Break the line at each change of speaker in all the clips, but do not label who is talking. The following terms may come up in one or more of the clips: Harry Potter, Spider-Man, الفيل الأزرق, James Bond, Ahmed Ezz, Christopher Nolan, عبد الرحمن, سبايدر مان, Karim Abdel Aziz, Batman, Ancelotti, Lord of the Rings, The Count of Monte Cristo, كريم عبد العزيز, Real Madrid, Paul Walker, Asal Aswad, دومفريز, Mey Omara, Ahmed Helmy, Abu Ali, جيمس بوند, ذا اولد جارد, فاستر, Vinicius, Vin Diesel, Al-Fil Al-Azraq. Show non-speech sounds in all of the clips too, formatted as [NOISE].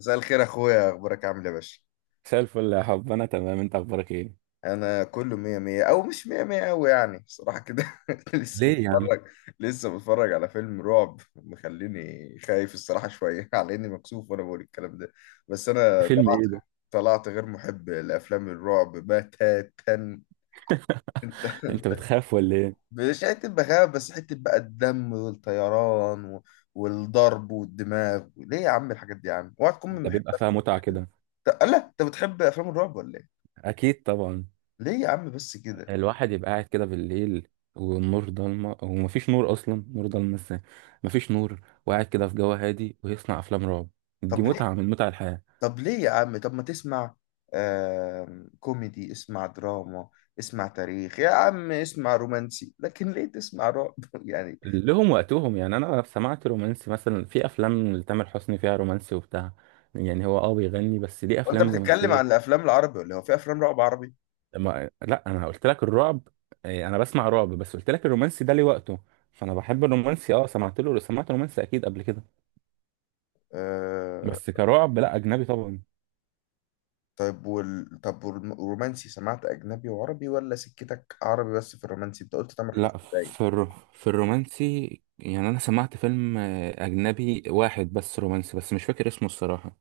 مساء الخير اخويا، اخبارك عامل ايه يا باشا؟
مساء الفل يا حب، انا تمام. انت اخبارك ايه؟
انا كله مية مية، او مش مية مية اوي يعني بصراحة كده. [LAUGHS] لسه
ليه يا عم؟
متفرج لسه متفرج على فيلم رعب مخليني خايف الصراحة شوية، [LAUGHS] على اني مكسوف وانا بقول الكلام ده. بس انا
فيلم ايه ده؟
طلعت غير محب لافلام الرعب بتاتا.
[LAUGHS]
انت
انت
[LAUGHS]
بتخاف ولا ايه؟
مش حتة بخاف، بس حتة بقى الدم والطيران والضرب والدماغ. ليه يا عم الحاجات دي يا عم؟ اوعى تكون من
ده
محب
بيبقى فيها متعة كده.
لا انت بتحب افلام الرعب ولا ايه؟
اكيد طبعا.
ليه يا عم بس كده؟
الواحد يبقى قاعد كده بالليل والنور ضلمة، ومفيش نور. اصلا نور ضلمة ازاي؟ مفيش نور، وقاعد كده في جو هادي ويصنع افلام رعب. دي
طب
متعة
ليه
من متع الحياة.
طب ليه يا عم، طب ما تسمع كوميدي، اسمع دراما، اسمع تاريخ يا عم، اسمع رومانسي، لكن ليه تسمع رعب [LAUGHS] يعني؟
لهم وقتهم. يعني انا سمعت رومانسي مثلا، في افلام لتامر حسني فيها رومانسي وبتاع. يعني هو بيغني، بس ليه
وانت
افلام
بتتكلم عن
رومانسية؟
الافلام العربي ولا إيه؟ هو في افلام رعب عربي؟
ما... لا، انا قلت لك الرعب. إيه، انا بسمع رعب. بس قلت لك الرومانسي ده ليه وقته. فانا بحب الرومانسي، اه، سمعت له. سمعت رومانسي اكيد قبل كده.
آه.
بس كرعب، لا، اجنبي طبعا.
طيب طب والرومانسي، سمعت اجنبي وعربي ولا سكتك عربي بس في الرومانسي؟ انت قلت تامر
لا.
حسني باين.
في الر... في الرومانسي. يعني انا سمعت فيلم اجنبي واحد، بس رومانسي، بس مش فاكر اسمه الصراحة.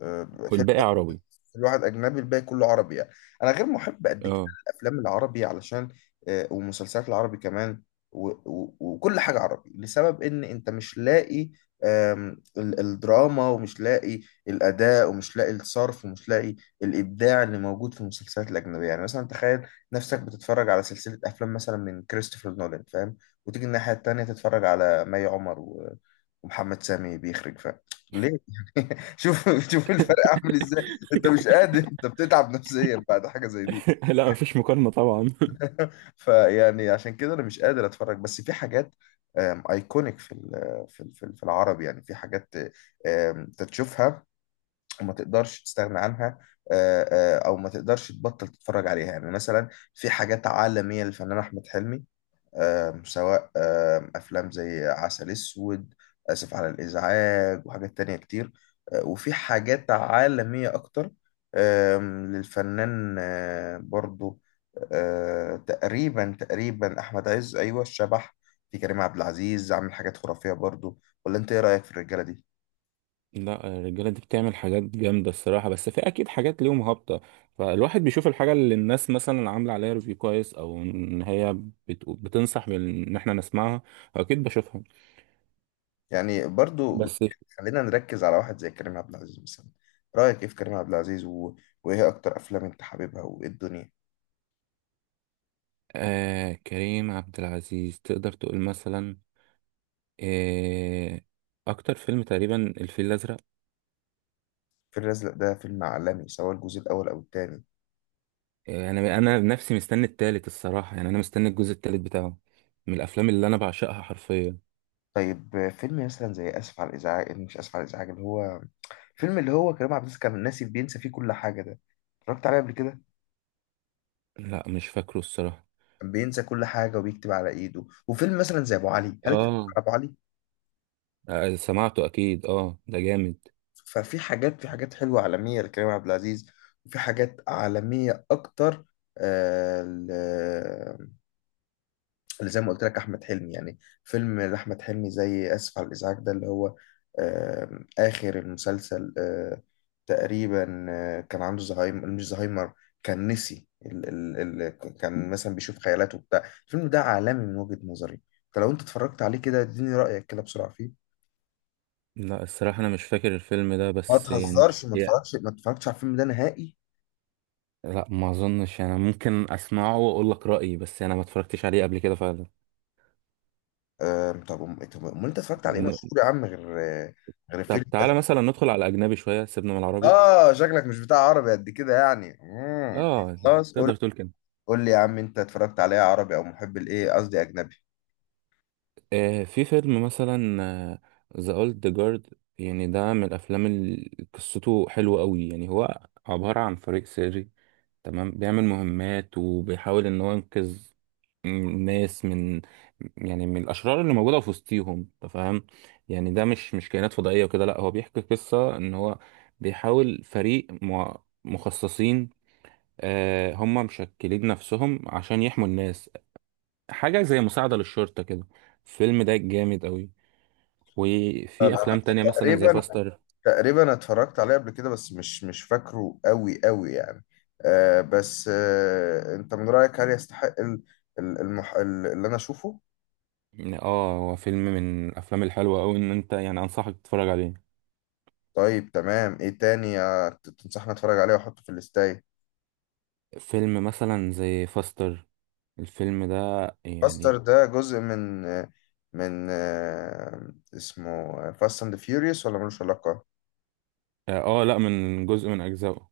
آه.
والباقي عربي.
الواحد اجنبي، الباقي كله عربي يعني. انا غير محب قد كده
اه.
الافلام العربي، علشان ومسلسلات العربي كمان، وكل حاجه عربي لسبب ان انت مش لاقي الدراما، ومش لاقي الاداء، ومش لاقي الصرف، ومش لاقي الابداع اللي موجود في المسلسلات الاجنبيه. يعني مثلا تخيل نفسك بتتفرج على سلسله افلام مثلا من كريستوفر نولان، فاهم، وتيجي الناحيه التانيه تتفرج على ومحمد سامي بيخرج، فاهم؟ ليه؟ [LAUGHS] شوف شوف الفرق عامل ازاي. انت مش قادر، انت بتتعب نفسيا بعد حاجه زي دي.
[LAUGHS] لا، مفيش مقارنة طبعا.
فيعني عشان كده انا مش قادر اتفرج. بس في حاجات ايكونيك في العرب، يعني في حاجات تشوفها وما تقدرش تستغنى عنها، او ما تقدرش تبطل تتفرج عليها. يعني مثلا في حاجات عالميه للفنان احمد حلمي، سواء أفلام زي عسل أسود، آسف على الإزعاج، وحاجات تانية كتير. وفي حاجات عالمية أكتر للفنان برضو تقريبا تقريبا أحمد عز، أيوة، الشبح. في كريم عبد العزيز عامل حاجات خرافية برضو، ولا أنت إيه رأيك في الرجالة دي؟
لا، الرجالة دي بتعمل حاجات جامدة الصراحة. بس في أكيد حاجات ليهم هابطة. فالواحد بيشوف الحاجة اللي الناس مثلا عاملة عليها ريفيو كويس، أو إن هي بتنصح إن إحنا نسمعها. أكيد بشوفها.
يعني برضو
بس...
خلينا نركز على واحد زي كريم عبد العزيز مثلا، رأيك إيه في كريم عبد العزيز وإيه أكتر أفلام أنت حاببها وإيه الدنيا؟
كريم عبد العزيز، تقدر تقول مثلا. آه أكتر فيلم تقريبا الفيل الأزرق.
الفيل الأزرق ده فيلم عالمي سواء الجزء الأول أو التاني.
أنا نفسي مستني التالت الصراحة. يعني أنا مستني الجزء التالت بتاعه. من الأفلام اللي أنا بعشقها حرفيا.
طيب فيلم مثلا زي آسف على الإزعاج، مش آسف على الإزعاج، اللي هو فيلم اللي هو كريم عبد العزيز كان ناسي، بينسى فيه كل حاجة ده، اتفرجت عليه قبل كده؟
لا، مش فاكره الصراحة.
كان بينسى كل حاجة وبيكتب على إيده. وفيلم مثلا زي أبو علي، هل اتفرجت
اه،
على أبو علي؟
سمعته اكيد. اه، ده جامد.
ففي حاجات في حاجات حلوة عالمية لكريم عبد العزيز. وفي حاجات عالمية أكتر آه، ل- اللي زي ما قلت لك احمد حلمي. يعني فيلم لاحمد حلمي زي اسف على الازعاج ده، اللي هو اخر المسلسل تقريبا كان عنده زهايمر، مش زهايمر، كان نسي ال ال ال كان مثلا بيشوف خيالاته وبتاع. الفيلم ده عالمي من وجهة نظري، فلو انت اتفرجت عليه كده اديني رايك كده بسرعه فيه.
لا، الصراحة انا مش فاكر الفيلم ده،
ما
بس يعني...
تهزرش،
يا-
ما اتفرجتش على الفيلم ده نهائي؟
لا، ما اظنش. انا ممكن اسمعه واقول لك رأيي، بس انا ما اتفرجتش عليه قبل كده فعلا.
طب امال انت اتفرجت على ايه
ن-
مشهور يا عم، غير غير
طب
فيلم؟
تعالى مثلا ندخل على الاجنبي شوية، سيبنا من العربي.
اه شكلك مش بتاع عربي قد كده يعني.
اه،
خلاص قول.
تقدر تقول كده.
قول لي يا عم، انت اتفرجت عليها عربي او محب الايه، قصدي اجنبي؟
في فيلم مثلا، ذا اولد جارد. يعني ده من الافلام اللي قصته حلوة قوي. يعني هو عبارة عن فريق سري تمام، بيعمل مهمات وبيحاول ان هو ينقذ الناس من، يعني من الاشرار اللي موجوده في وسطيهم، أنت فاهم؟ يعني ده مش كائنات فضائيه وكده. لا، هو بيحكي قصه ان هو بيحاول فريق مخصصين. هم مشكلين نفسهم عشان يحموا الناس. حاجه زي مساعده للشرطه كده. الفيلم ده جامد قوي. وفي
انا
افلام تانية مثلا زي
تقريبا
فاستر.
تقريبا اتفرجت عليه قبل كده، بس مش فاكره قوي قوي يعني. آه، بس آه، انت من رايك هل يستحق اللي انا اشوفه؟
اه هو فيلم من الافلام الحلوه قوي، ان انت يعني انصحك تتفرج عليه.
طيب تمام، ايه تاني تنصحني اتفرج عليه واحطه في الاستاي؟
فيلم مثلا زي فاستر، الفيلم ده
فاستر
يعني
ده جزء من اسمه فاست اند فيوريوس ولا ملوش علاقة؟
لا، من جزء من اجزائه.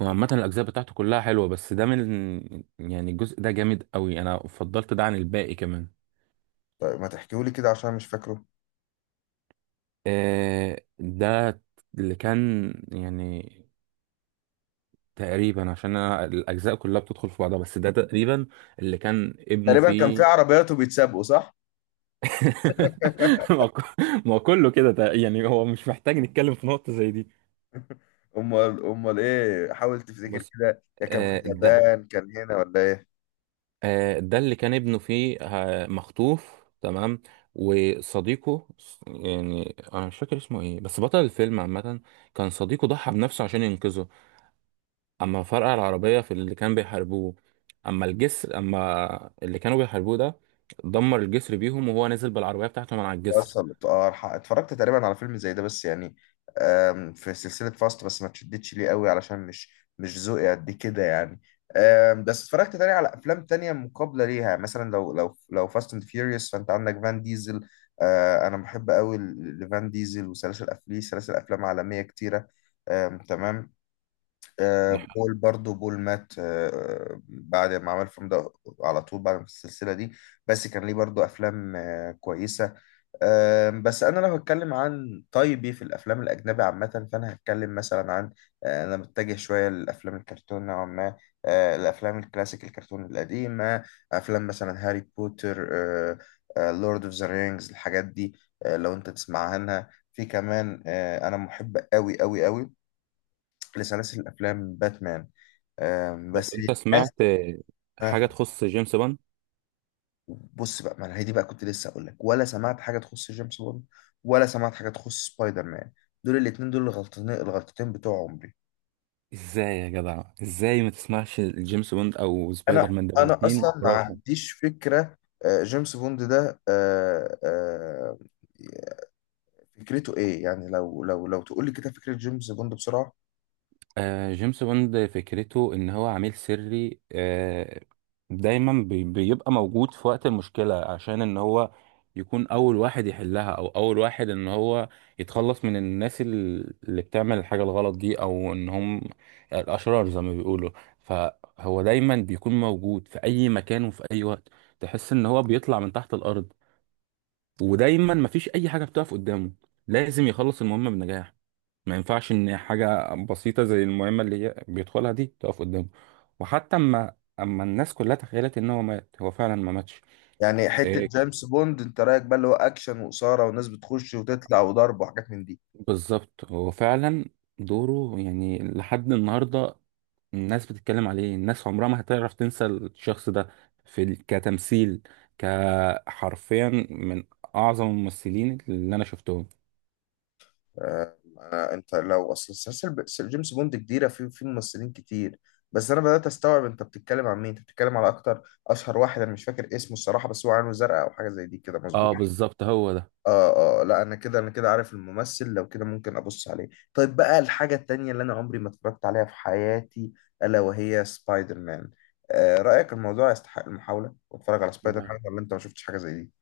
وعامة الاجزاء بتاعته كلها حلوة. بس ده من، يعني الجزء ده جامد قوي. انا فضلت ده عن الباقي كمان.
طيب ما تحكيهولي كده عشان مش فاكره.
ده اللي كان، يعني تقريبا عشان انا الاجزاء كلها بتدخل في بعضها. بس ده تقريبا اللي كان ابنه
تقريبا كان في
فيه.
عربيات وبيتسابقوا، صح؟
[LAUGHS]
[LAUGHS]
ما هو كله كده. يعني هو مش محتاج نتكلم في نقطة زي دي.
امال ايه، حاول تفتكر
بص.
كده، يا كان في
آه، ده
اليابان، كان هنا ولا ايه؟
ده اللي كان ابنه فيه، مخطوف تمام. وصديقه، يعني انا مش فاكر اسمه ايه، بس بطل الفيلم عامة كان صديقه. ضحى بنفسه عشان ينقذه. اما فرقع العربية في اللي كان بيحاربوه. اما اللي كانوا بيحاربوه ده، دمر الجسر بيهم، وهو نزل بالعربية بتاعته من على الجسر.
وصل. اه اتفرجت تقريبا على فيلم زي ده بس يعني في سلسلة فاست، بس ما تشدتش ليه قوي علشان مش ذوقي قد كده يعني. بس اتفرجت تاني على افلام تانية مقابلة ليها. مثلا لو فاست اند فيوريوس، فانت عندك فان ديزل. انا بحب قوي لفان ديزل وسلاسل ليه سلاسل افلام عالمية كتيرة تمام.
نح-
بول، برضو بول مات بعد ما عمل الفيلم ده على طول، بعد ما السلسلة دي، بس كان ليه برضو أفلام كويسة. بس أنا لو هتكلم عن طيبي في الأفلام الأجنبي عامة، فأنا هتكلم مثلا عن أنا متجه شوية للأفلام الكرتون نوعا ما، الأفلام الكلاسيك الكرتون القديمة، أفلام مثلا هاري بوتر، لورد أوف ذا رينجز، الحاجات دي. لو أنت تسمع عنها، في كمان أنا محب أوي أوي أوي لسلاسل الأفلام باتمان
لو
بس
انت سمعت
للأسف.
حاجة
آه،
تخص جيمس بوند.
بص بقى، ما أنا هي دي بقى كنت لسه اقول لك. ولا سمعت حاجه تخص جيمس بوند؟ ولا سمعت حاجه تخص سبايدر مان؟ دول الاثنين دول الغلطتين بتوع عمري.
ازاي يا جدع؟ ازاي ما تسمعش جيمس بوند او سبايدر
انا
مان؟ ده
انا
الاتنين
اصلا ما
خرافة.
عنديش فكره. جيمس بوند ده فكرته ايه يعني، لو تقول لي كده فكره جيمس بوند بسرعه؟
جيمس بوند فكرته ان هو عميل سري. دايما بيبقى موجود في وقت المشكلة، عشان ان هو يكون اول واحد يحلها، او اول واحد ان هو يتخلص من الناس اللي بتعمل الحاجة الغلط دي، او ان هم الاشرار زي ما بيقولوا. فهو دايما بيكون موجود في اي مكان وفي اي وقت. تحس ان هو بيطلع من تحت الارض. ودايما مفيش اي حاجة بتقف قدامه، لازم يخلص المهمة بنجاح. ما ينفعش ان حاجه بسيطه زي المهمه اللي هي بيدخلها دي تقف قدامه. وحتى اما الناس كلها تخيلت ان هو مات، هو فعلا ما ماتش.
يعني حته
إيه،
جيمس بوند انت رايك بقى اللي هو اكشن واثاره وناس بتخش وتطلع وضرب وحاجات من دي؟
بالظبط. هو فعلا دوره يعني لحد النهارده الناس بتتكلم عليه. الناس عمرها ما هتعرف تنسى الشخص ده. كتمثيل، كحرفيا من اعظم الممثلين اللي انا شفتهم.
انت لو اصل سلسلة جيمس بوند كبيره، في ممثلين كتير. بس انا بدات استوعب انت بتتكلم عن مين. انت بتتكلم على اكتر اشهر واحد، انا مش فاكر اسمه الصراحه، بس هو عينه زرقاء او حاجه زي دي كده، مظبوط؟
اه، بالظبط هو ده.
اه، اه، لا انا كده، انا كده عارف الممثل، لو كده ممكن ابص عليه. طيب بقى الحاجه التانية اللي انا عمري ما اتفرجت عليها في حياتي، الا وهي سبايدر مان. آه، رايك الموضوع يستحق المحاوله واتفرج على سبايدر مان،
لا.
ولا انت ما شفتش حاجه زي دي؟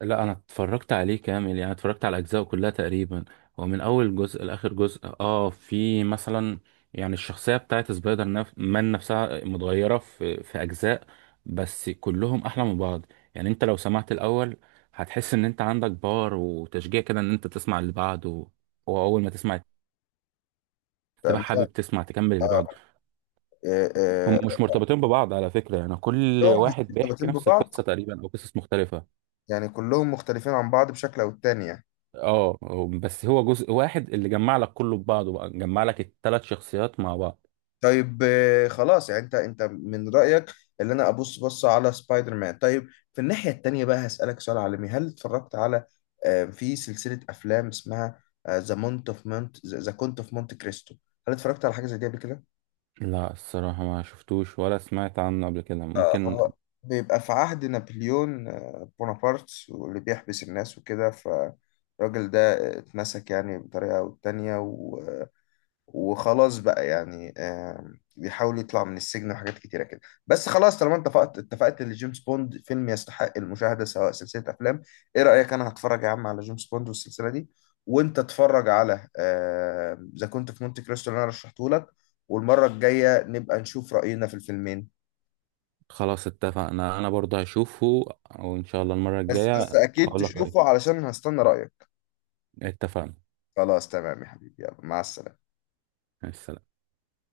لا، انا اتفرجت عليه كامل. يعني اتفرجت على اجزائه كلها تقريبا. هو من اول جزء لاخر جزء. اه في مثلا يعني الشخصيه بتاعت سبايدر مان نفسها متغيره في اجزاء. بس كلهم احلى من بعض. يعني انت لو سمعت الاول، هتحس ان انت عندك باور وتشجيع كده ان انت تسمع اللي بعده. واول ما تسمع، تبقى
تمام.
حابب تسمع تكمل اللي بعده.
آه، آه،
هم
آه،
مش مرتبطين ببعض على فكره. يعني كل
كلهم
واحد
[LAUGHS]
بيحكي
مرتبطين
نفس
ببعض،
القصه تقريبا او قصص مختلفه.
يعني كلهم مختلفين عن بعض بشكل او التاني يعني.
بس هو جزء واحد اللي جمع لك كله ببعضه بقى، جمع لك الثلاث شخصيات مع بعض.
طيب خلاص يعني انت من رأيك اللي انا ابص بصة على سبايدر مان. طيب في الناحية التانية بقى هسألك سؤال عالمي، هل اتفرجت على في سلسلة افلام اسمها ذا كونت اوف مونت كريستو؟ هل اتفرجت على حاجة زي دي قبل كده؟
لا، الصراحة ما شفتوش ولا سمعت عنه قبل كده. ممكن.
هو بيبقى في عهد نابليون بونابرت، واللي بيحبس الناس وكده. فالراجل ده اتمسك يعني بطريقة أو التانية وخلاص بقى يعني بيحاول يطلع من السجن، وحاجات كتيرة كده. بس خلاص طالما انت اتفقت ان جيمس بوند فيلم يستحق المشاهدة سواء سلسلة أفلام، إيه رأيك؟ أنا هتفرج يا عم على جيمس بوند والسلسلة دي، وأنت اتفرج على ذا كنت في مونتي كريستو اللي أنا رشحته لك، والمرة الجاية نبقى نشوف رأينا في الفيلمين.
خلاص، اتفقنا. انا برضه هشوفه، وان شاء الله المرة
بس
الجاية
اكيد
هقول لك رأيي.
تشوفه علشان هستنى رأيك.
اتفقنا.
خلاص تمام يا حبيبي، يلا مع السلامة.
مع السلامة.